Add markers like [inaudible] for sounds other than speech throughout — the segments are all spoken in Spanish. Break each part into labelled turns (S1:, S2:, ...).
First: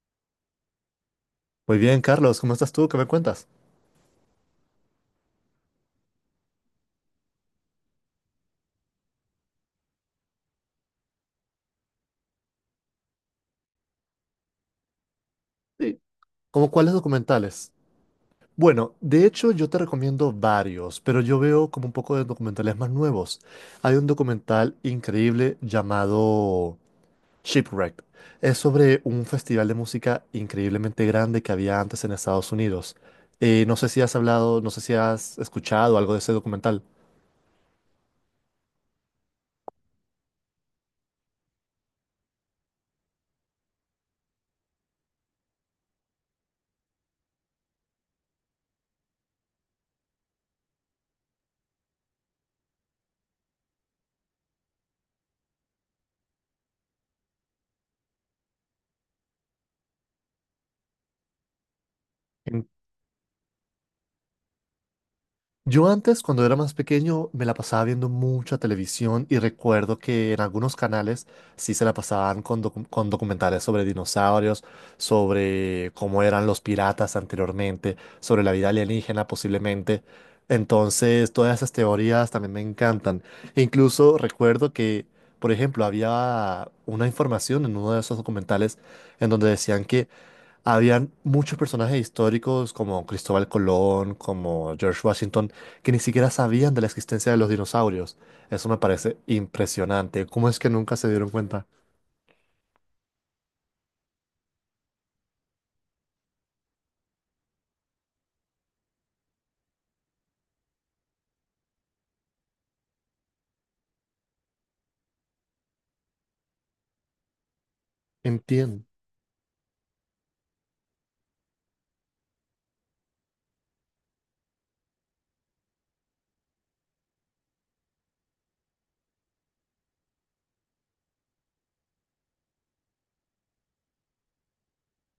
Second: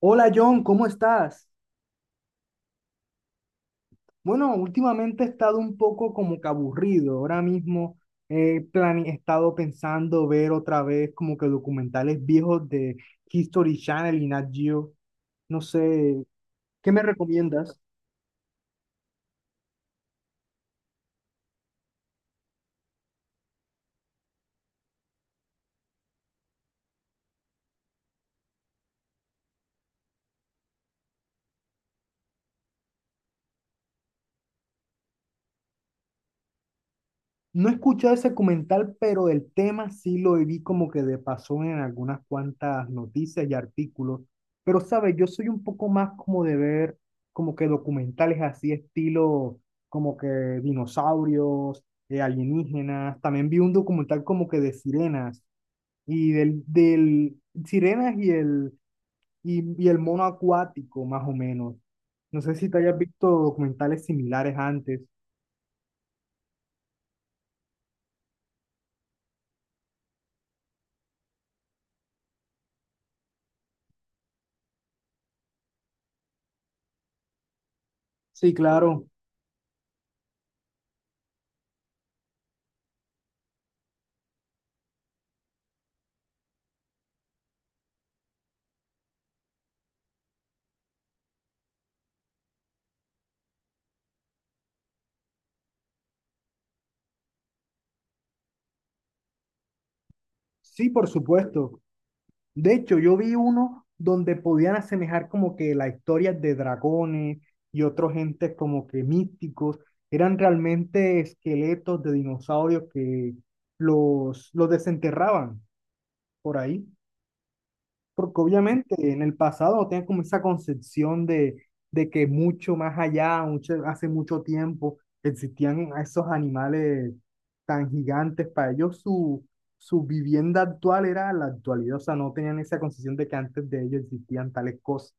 S1: Hola John, ¿cómo estás?
S2: Muy bien, Carlos, ¿cómo estás tú? ¿Qué me cuentas?
S1: Bueno, últimamente he estado un poco como que aburrido. Ahora mismo he estado pensando ver otra vez como que documentales viejos de History Channel y Nat Geo. No
S2: Sí.
S1: sé,
S2: ¿Cómo
S1: ¿qué
S2: cuáles
S1: me
S2: documentales?
S1: recomiendas?
S2: Bueno, de hecho yo te recomiendo varios, pero yo veo como un poco de documentales más nuevos. Hay un documental increíble llamado Shipwrecked. Es sobre un festival de música increíblemente grande que había antes en Estados Unidos. No sé si has hablado, no sé si has escuchado algo de ese documental.
S1: No he escuchado ese documental, pero el tema sí lo vi como que de pasó en algunas cuantas noticias y artículos. Pero, ¿sabes? Yo soy un poco más como de ver como que documentales así, estilo como que dinosaurios, alienígenas. También vi un documental como que de sirenas y del sirenas y el mono acuático, más o menos. No sé si te hayas visto documentales similares antes.
S2: Yo antes, cuando era más pequeño, me la pasaba viendo mucha televisión y recuerdo que en algunos canales sí se la pasaban con, con documentales sobre dinosaurios, sobre cómo eran los piratas anteriormente, sobre la
S1: Sí,
S2: vida
S1: claro.
S2: alienígena posiblemente. Entonces, todas esas teorías también me encantan. E incluso recuerdo que, por ejemplo, había una información en uno de esos documentales en donde decían que habían muchos personajes históricos como Cristóbal Colón, como George Washington, que ni siquiera sabían de la existencia de los dinosaurios. Eso me parece impresionante. ¿Cómo es que
S1: Sí,
S2: nunca se
S1: por
S2: dieron cuenta?
S1: supuesto. De hecho, yo vi uno donde podían asemejar como que la historia de dragones y otros gentes como que místicos. Eran realmente esqueletos de dinosaurios que los desenterraban por ahí. Porque
S2: Entiendo.
S1: obviamente en el pasado no tenían como esa concepción de que mucho más allá, mucho, hace mucho tiempo, existían esos animales tan gigantes. Para ellos su vivienda actual era la actualidad, o sea, no tenían esa concepción de que antes de ellos existían tales cosas.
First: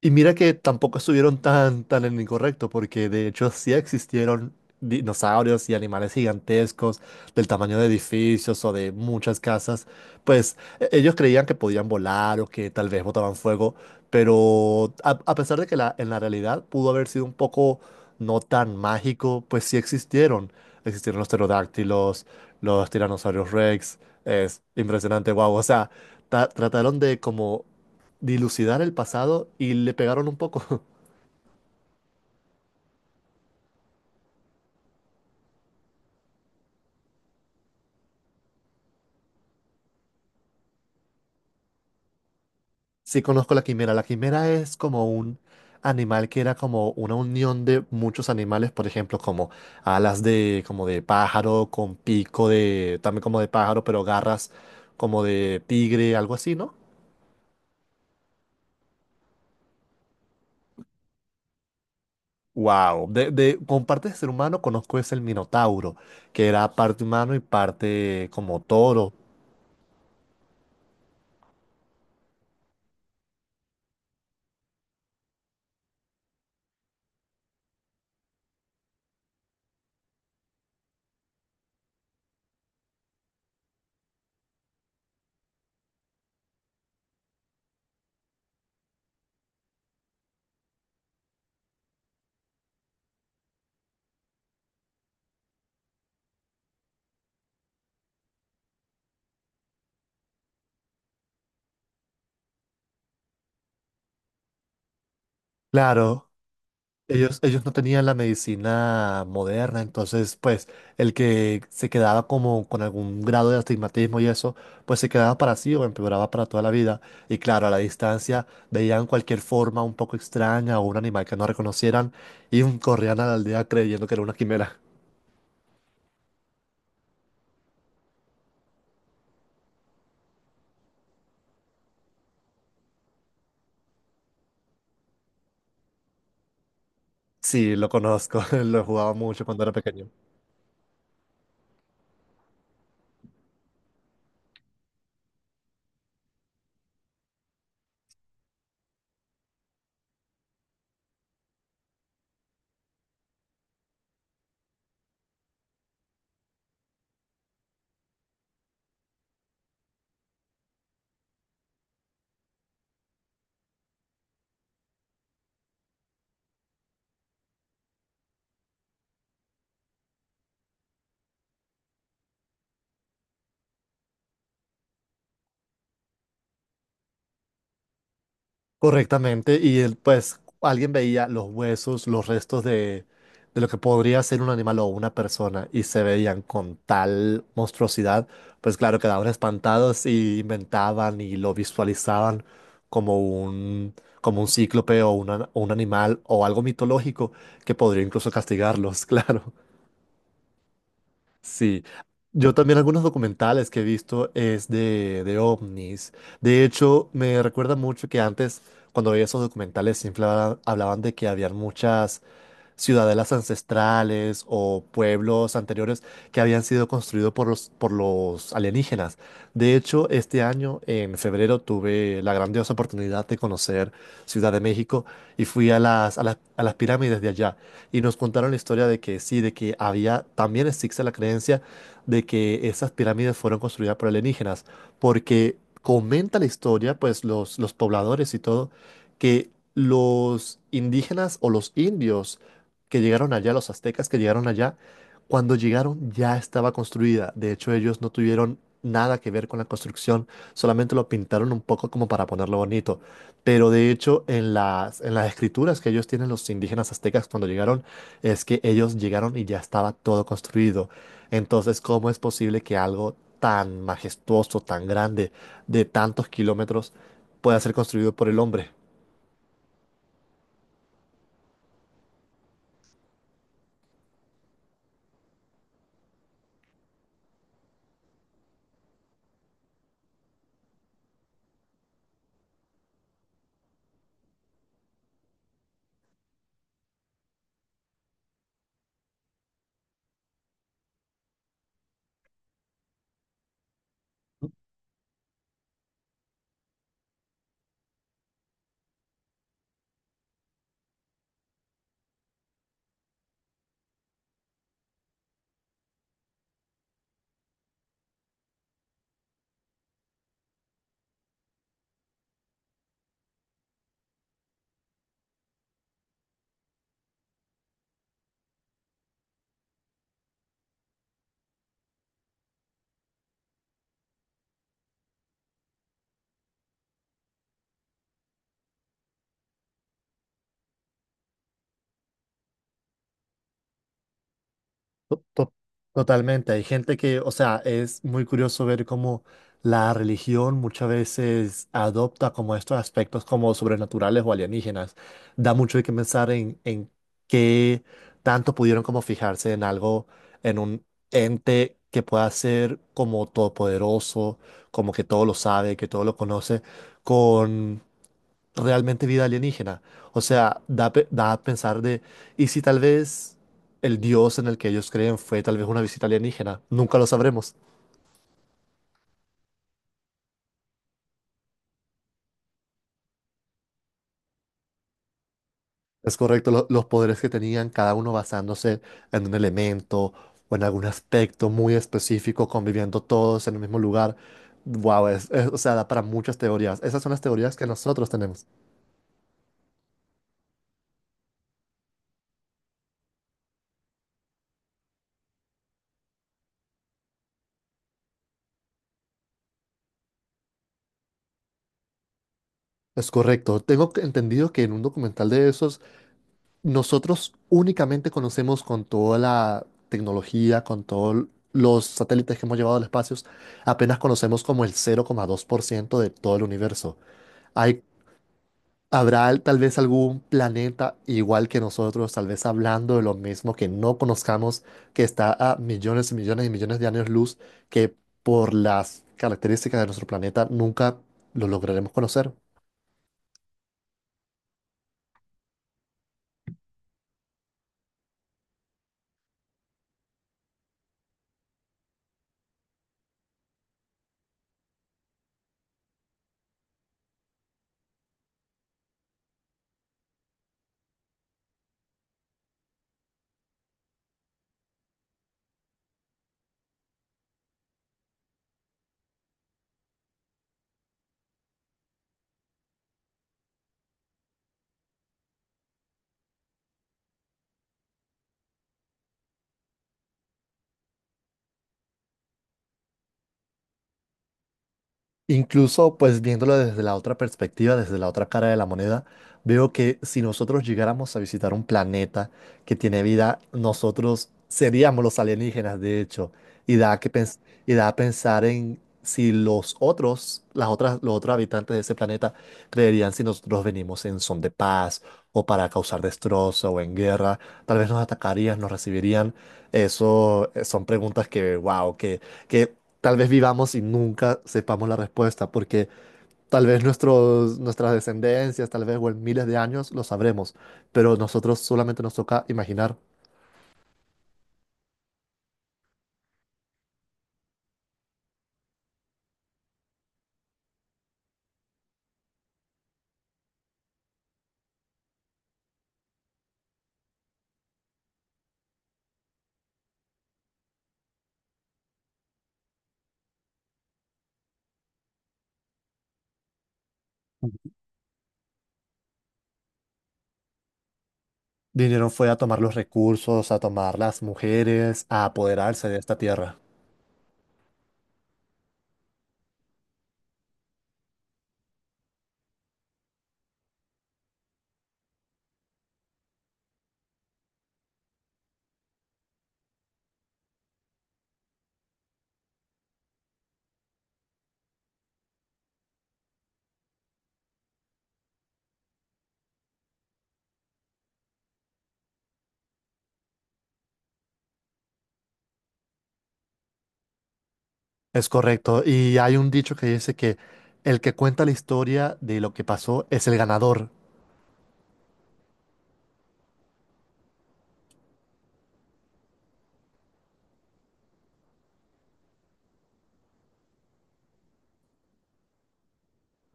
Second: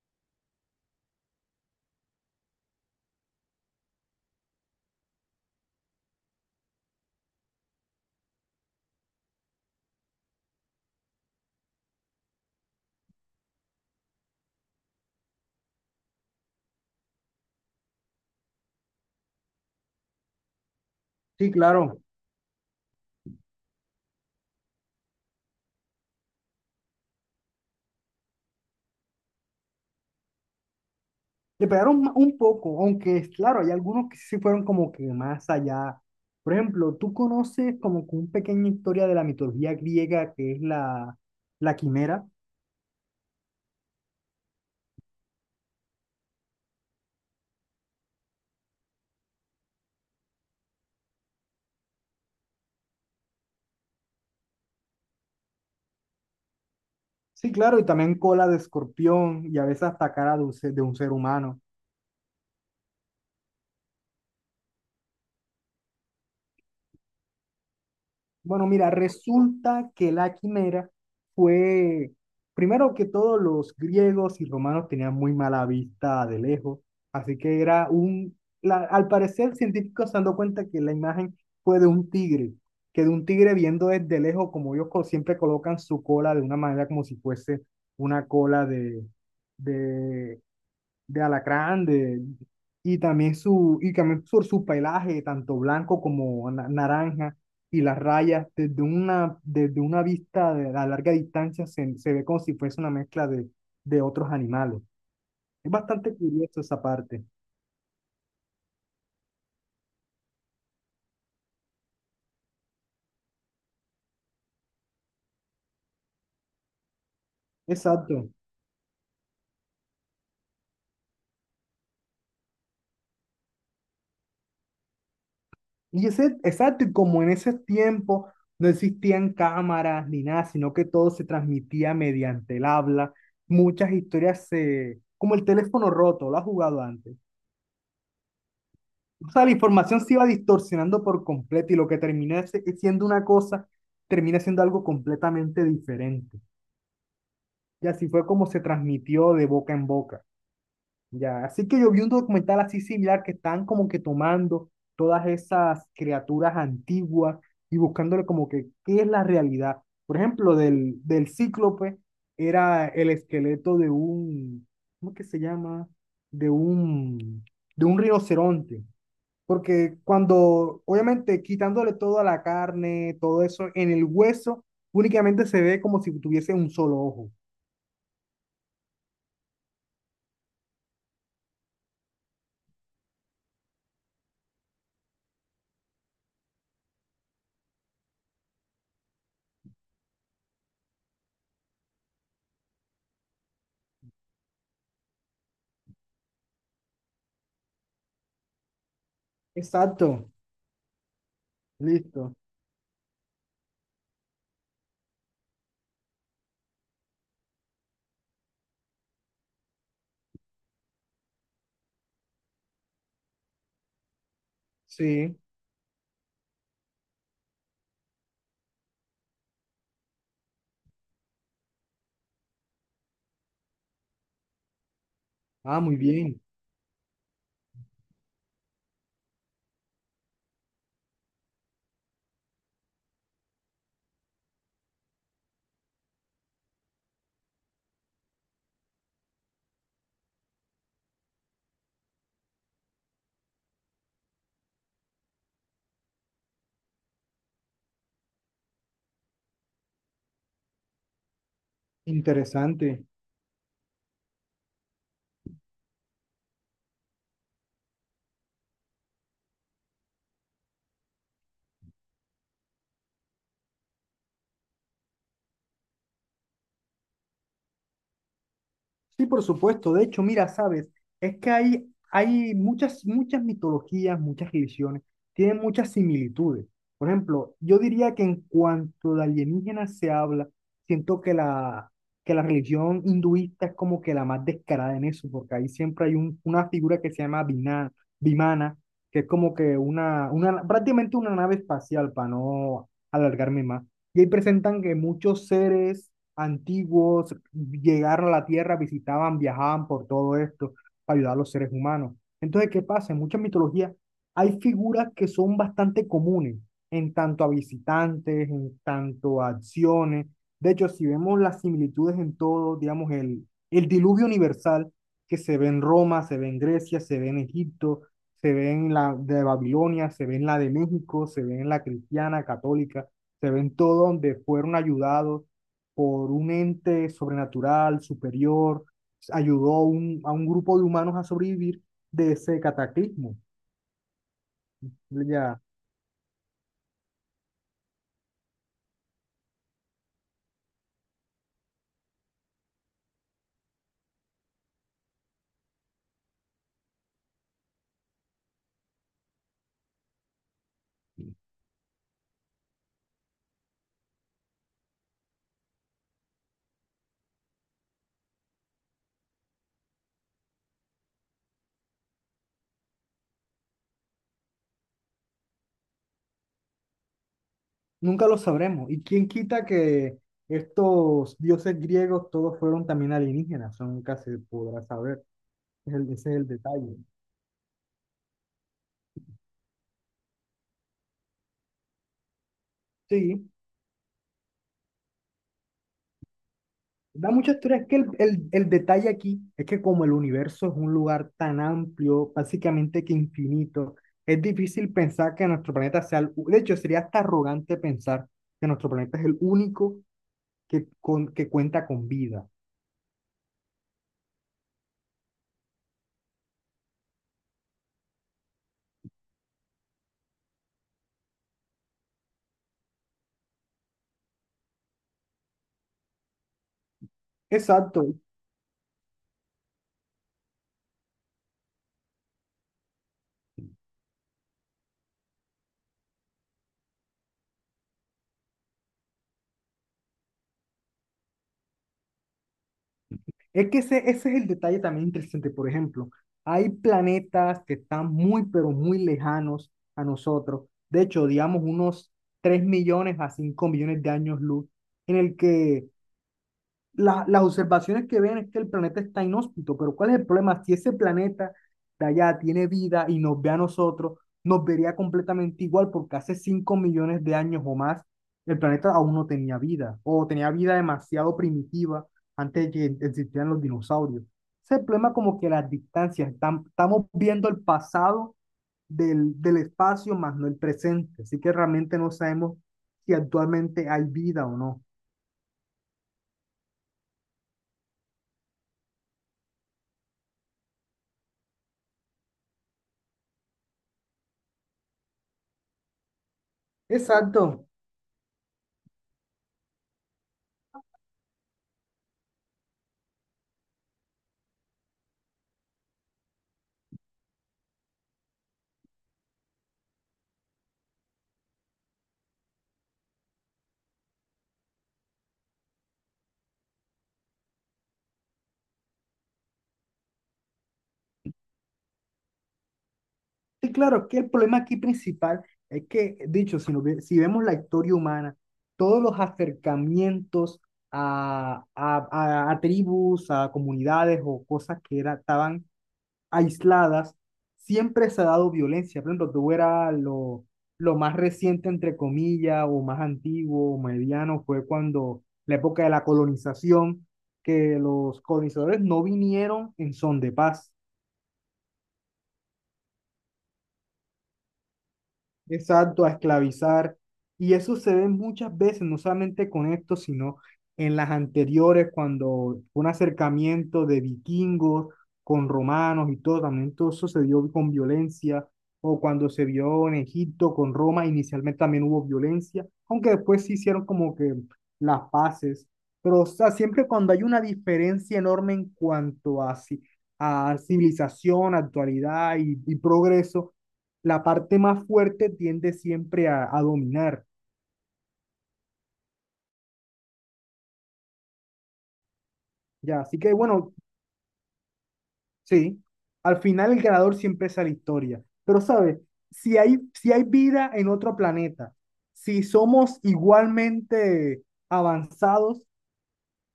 S2: Y mira que tampoco estuvieron tan en lo incorrecto, porque de hecho sí existieron dinosaurios y animales gigantescos del tamaño de edificios o de muchas casas. Pues ellos creían que podían volar o que tal vez botaban fuego, pero a pesar de en la realidad pudo haber sido un poco no tan mágico, pues sí existieron. Existieron los
S1: Sí, claro,
S2: pterodáctilos, los tiranosaurios Rex. Es impresionante, wow. O sea, trataron de como dilucidar el pasado y le pegaron un poco. [laughs]
S1: le pegaron un poco, aunque es claro, hay algunos que sí fueron como que más allá. Por ejemplo, tú conoces como que una pequeña historia de la mitología griega que es la quimera.
S2: Sí conozco la quimera. La quimera es como un animal que era como una unión de muchos animales, por ejemplo, como alas de como de pájaro con pico de también como de pájaro, pero garras como de tigre, algo así, ¿no?
S1: Sí, claro, y también cola de escorpión y a veces hasta cara de un ser humano.
S2: Wow, de con parte de ser humano conozco es el minotauro, que era parte humano y parte como
S1: Bueno, mira,
S2: toro.
S1: resulta que la quimera fue, primero que todo, los griegos y romanos tenían muy mala vista de lejos, así que al parecer científicos se han dado cuenta que la imagen fue de un tigre viendo desde lejos, como ellos siempre colocan su cola de una manera como si fuese una cola de de alacrán, de, y también su, y también por su pelaje, tanto blanco como naranja, y las rayas, desde una vista a larga distancia se ve como si fuese una mezcla de otros animales. Es bastante
S2: Claro,
S1: curioso esa parte.
S2: ellos no tenían la medicina moderna, entonces pues el que se quedaba como con algún grado de astigmatismo y eso, pues se quedaba para sí o empeoraba para toda la vida. Y claro, a la
S1: Exacto.
S2: distancia veían cualquier forma un poco extraña o un animal que no reconocieran y corrían a la aldea creyendo que era una quimera.
S1: Y ese, exacto, y como en ese tiempo no existían cámaras ni nada, sino que todo se transmitía mediante el habla, muchas historias como el teléfono roto, ¿lo has jugado antes?
S2: Sí, lo conozco, [laughs] lo jugaba
S1: O
S2: mucho
S1: sea, la
S2: cuando era
S1: información
S2: pequeño.
S1: se iba distorsionando por completo y lo que termina siendo una cosa, termina siendo algo completamente diferente. Y así fue como se transmitió de boca en boca. Ya, así que yo vi un documental así similar que están como que tomando todas esas criaturas antiguas y buscándole como que qué es la realidad. Por ejemplo, del cíclope era el esqueleto de un, ¿cómo que se llama? De un, de un rinoceronte. Porque cuando, obviamente, quitándole toda la carne, todo eso, en el hueso, únicamente se ve como si tuviese un solo ojo.
S2: Correctamente, y él, pues alguien veía los huesos, los restos de lo que podría ser un animal o una persona y se veían con tal monstruosidad, pues claro, quedaban espantados y inventaban y lo visualizaban como un, como un cíclope o un animal o algo mitológico que podría incluso castigarlos, [laughs] claro.
S1: Exacto.
S2: Sí,
S1: Listo.
S2: yo también algunos documentales que he visto es de ovnis. De hecho, me recuerda mucho que antes, cuando veía esos documentales, siempre hablaban de que habían muchas ciudadelas ancestrales o
S1: Sí.
S2: pueblos anteriores que habían sido construidos por los alienígenas. De hecho, este año, en febrero, tuve la grandiosa oportunidad de conocer Ciudad de México y fui a
S1: Ah, muy bien.
S2: a las pirámides de allá y nos contaron la historia de que sí, de que había, también existe la creencia de que esas pirámides fueron construidas por alienígenas, porque comenta la historia, pues los pobladores y todo, que los indígenas o los indios que llegaron allá, los aztecas que llegaron allá, cuando llegaron ya estaba construida. De hecho, ellos no tuvieron nada que ver con la construcción, solamente lo pintaron un poco como para ponerlo
S1: Interesante.
S2: bonito. Pero de hecho, en en las escrituras que ellos tienen los indígenas aztecas cuando llegaron, es que ellos llegaron y ya estaba todo construido. Entonces, ¿cómo es posible que algo tan majestuoso, tan grande, de tantos kilómetros, pueda ser construido por el hombre?
S1: Sí, por supuesto. De hecho, mira, sabes, es que hay muchas mitologías, muchas religiones, tienen muchas similitudes. Por ejemplo, yo diría que en cuanto de alienígenas se habla, siento que que la religión hinduista es como que la más descarada en eso, porque ahí siempre hay una figura que se llama Vimana, que es como que prácticamente una nave espacial, para no alargarme más. Y ahí presentan que muchos seres antiguos llegaron a la Tierra, visitaban, viajaban por todo esto para ayudar a los seres humanos. Entonces, ¿qué pasa? En muchas mitologías hay figuras que son bastante comunes en tanto a visitantes, en tanto a acciones. De hecho, si vemos las similitudes en todo, digamos, el diluvio universal que se ve en Roma, se ve en Grecia, se ve en Egipto, se ve en la de Babilonia, se ve en la de México, se ve en la cristiana, católica, se ve en todo donde fueron ayudados por un ente sobrenatural, superior, ayudó a un grupo de humanos a sobrevivir de ese cataclismo.
S2: To- to-
S1: Ya,
S2: Totalmente, hay gente que, o sea, es muy curioso ver cómo la religión muchas veces adopta como estos aspectos como sobrenaturales o alienígenas. Da mucho de qué pensar en qué tanto pudieron como fijarse en algo, en un ente que pueda ser como todopoderoso, como que todo lo sabe, que todo lo conoce, realmente vida alienígena. O sea, da a pensar de, ¿y si tal vez el dios en el que ellos creen fue tal vez una visita alienígena? Nunca lo sabremos.
S1: nunca lo sabremos. ¿Y quién quita que estos dioses griegos todos fueron también alienígenas? Eso nunca se podrá saber.
S2: Es
S1: Ese es el
S2: correcto, los
S1: detalle.
S2: poderes que tenían, cada uno basándose en un elemento o en algún aspecto muy específico, conviviendo
S1: Sí.
S2: todos en el mismo lugar. Wow, o sea, da para muchas teorías. Esas son las
S1: Da mucha
S2: teorías que
S1: historia, es que el,
S2: nosotros tenemos.
S1: el- el detalle aquí es que como el universo es un lugar tan amplio, básicamente que infinito, es difícil pensar que nuestro planeta de hecho sería hasta arrogante pensar que nuestro planeta es el único que cuenta con vida.
S2: Es correcto. Entendido que en un documental de esos nosotros únicamente conocemos con toda la tecnología, con todos los satélites que hemos llevado al espacio, apenas conocemos como el 0,2% de todo el universo. Hay,
S1: Exacto,
S2: Habrá tal vez algún planeta igual que nosotros, tal vez hablando de lo mismo que no conozcamos, que está a millones y millones y millones de años luz, que por las características de nuestro planeta nunca lo lograremos conocer.
S1: es que ese es el detalle también interesante. Por ejemplo, hay planetas que están muy, pero muy lejanos a nosotros, de hecho, digamos unos 3 millones a 5 millones de años luz, en el que las observaciones que ven es que el planeta está inhóspito, pero ¿cuál es el problema? Si ese planeta de allá tiene vida y nos ve a nosotros, nos vería completamente igual porque hace 5 millones de años o más el planeta aún no tenía vida o tenía vida demasiado primitiva antes de que existieran los dinosaurios. Ese es el problema como que las distancias, estamos viendo el pasado del espacio más no el presente, así que realmente no sabemos si actualmente hay vida o no.
S2: Incluso, pues viéndolo desde la otra perspectiva, desde la otra cara de la moneda, veo que si nosotros llegáramos a visitar un planeta que tiene vida, nosotros seríamos los alienígenas, de hecho, y
S1: Exacto.
S2: y da a pensar en si los otros, las otras, los otros habitantes de ese planeta creerían si nosotros venimos en son de paz o para causar destrozo o en guerra, tal vez nos atacarían, nos recibirían. Eso son preguntas que, wow, que tal vez vivamos y nunca sepamos la respuesta, porque tal vez nuestras descendencias, tal vez o en miles de años lo sabremos, pero nosotros solamente nos toca imaginar.
S1: Sí, claro, es que el problema aquí principal es que, dicho, si vemos la historia humana, todos los acercamientos a tribus, a comunidades o cosas estaban aisladas, siempre se ha dado violencia. Por ejemplo, tú era lo más reciente, entre comillas, o más antiguo, o mediano, fue cuando la época de la colonización, que los colonizadores no vinieron en son de paz.
S2: Vinieron fue a tomar los recursos, a tomar las mujeres, a apoderarse de
S1: Exacto, a
S2: esta tierra.
S1: esclavizar. Y eso se ve muchas veces, no solamente con esto, sino en las anteriores, cuando fue un acercamiento de vikingos con romanos y todo, también todo eso se dio con violencia, o cuando se vio en Egipto con Roma, inicialmente también hubo violencia, aunque después se hicieron como que las paces. Pero, o sea, siempre cuando hay una diferencia enorme en cuanto a civilización, actualidad y progreso, la parte más fuerte tiende siempre a dominar,
S2: Es correcto. Y hay un dicho que dice que el que cuenta la historia de lo que
S1: ¿ya?
S2: pasó
S1: Así
S2: es
S1: que
S2: el
S1: bueno,
S2: ganador.
S1: sí, al final el ganador siempre es la historia, pero ¿sabes? Si si hay vida en otro planeta, si somos igualmente avanzados,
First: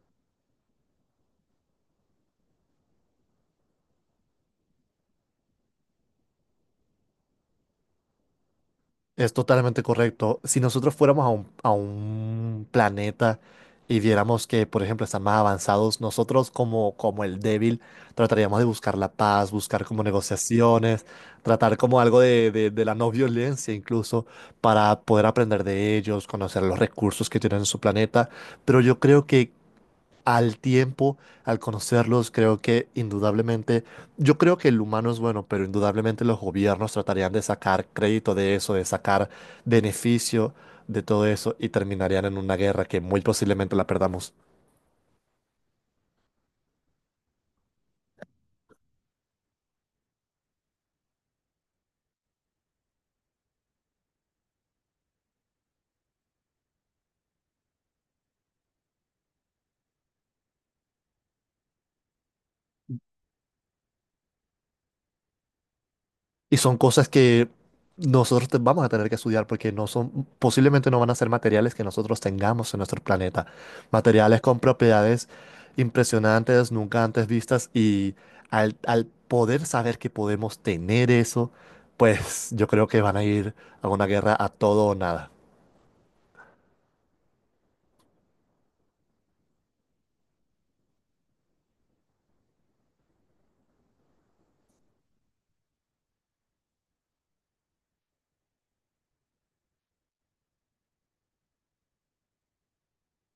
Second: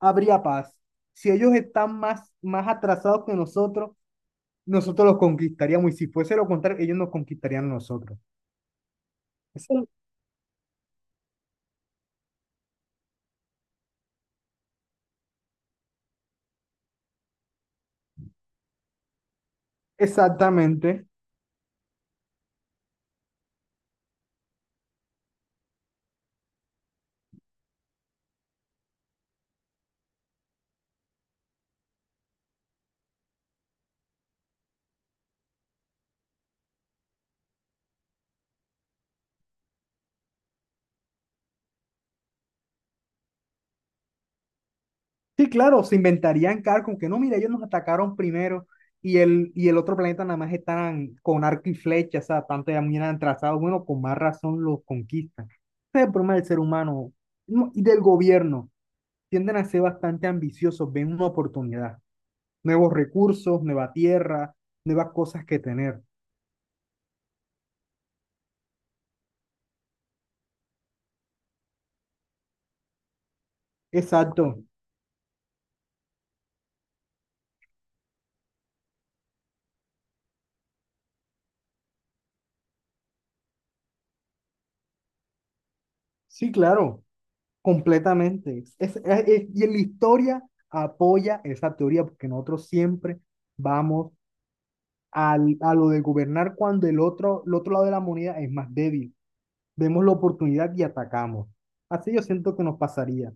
S1: habría paz. Si ellos están más atrasados que nosotros los conquistaríamos y si fuese lo contrario, ellos nos conquistarían a nosotros.
S2: Es
S1: Es-
S2: totalmente correcto. Si nosotros fuéramos a a un planeta y viéramos que, por ejemplo, están más avanzados, nosotros como el débil trataríamos de buscar la paz, buscar como negociaciones,
S1: Exactamente.
S2: tratar como algo de la no violencia incluso, para poder aprender de ellos, conocer los recursos que tienen en su planeta. Pero yo creo que al tiempo, al conocerlos, creo que indudablemente, yo creo que el humano es bueno, pero indudablemente los gobiernos tratarían de sacar crédito de eso, de sacar beneficio de todo eso y terminarían en una guerra que muy posiblemente la perdamos.
S1: Sí, claro, se inventarían carros como que no, mira, ellos nos atacaron primero y el otro planeta nada más están con arco y flecha, o sea, tanto ya miran trazados, bueno, con más razón los conquistan. Ese es el problema del ser humano no, y del gobierno. Tienden a ser bastante ambiciosos, ven una oportunidad, nuevos recursos, nueva tierra, nuevas cosas que tener.
S2: Y son cosas que nosotros vamos a tener que estudiar porque no son, posiblemente no van a ser materiales que nosotros tengamos en nuestro planeta. Materiales
S1: Exacto,
S2: con propiedades impresionantes, nunca antes vistas y al poder saber que podemos tener eso, pues yo creo que van a ir a una guerra a todo o nada.
S1: sí, claro, completamente. Y en la historia apoya esa teoría porque nosotros siempre vamos a lo de gobernar cuando el otro lado de la moneda es más débil. Vemos la oportunidad y atacamos. Así yo siento que nos pasaría.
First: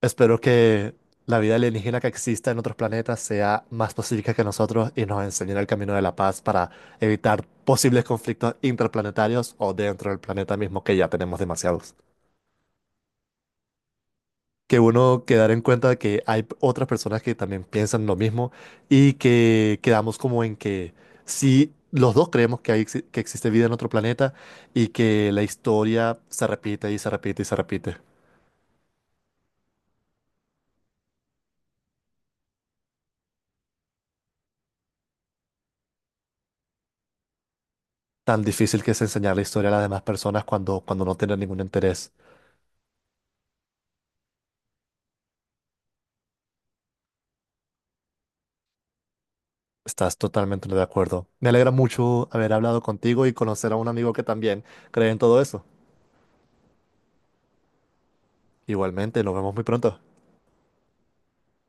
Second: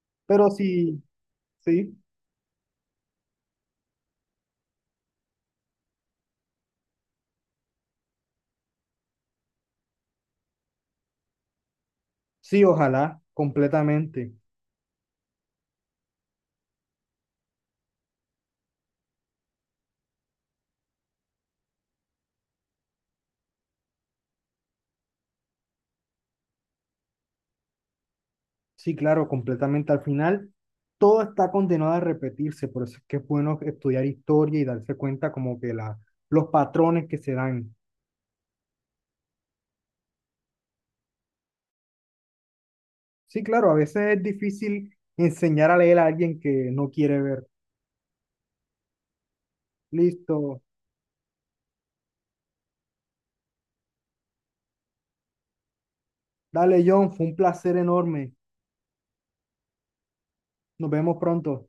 S2: Espero
S1: Pero
S2: que
S1: sí,
S2: la vida
S1: sí,
S2: alienígena que exista en otros planetas sea más pacífica que nosotros y nos enseñen el camino de la paz para evitar posibles conflictos interplanetarios o dentro del planeta mismo, que ya tenemos demasiados.
S1: sí, ojalá, completamente.
S2: Que uno quedar en cuenta de que hay otras personas que también piensan lo mismo y que quedamos como en que si los dos creemos que, hay, que existe vida en otro planeta y que la historia se repite y se repite y se repite.
S1: Sí, claro, completamente. Al final, todo está condenado a repetirse. Por eso es que es bueno estudiar historia y darse cuenta como que los patrones que se dan.
S2: Tan difícil que es enseñar la historia a las demás personas cuando no tienen ningún interés.
S1: Sí, claro, a veces es difícil enseñar a leer a alguien que no quiere ver.
S2: Estás
S1: Listo.
S2: totalmente de acuerdo. Me alegra mucho haber hablado contigo y conocer a un amigo que también cree en todo eso.
S1: Dale, John, fue un placer enorme.
S2: Igualmente, nos vemos muy pronto.
S1: Nos vemos pronto.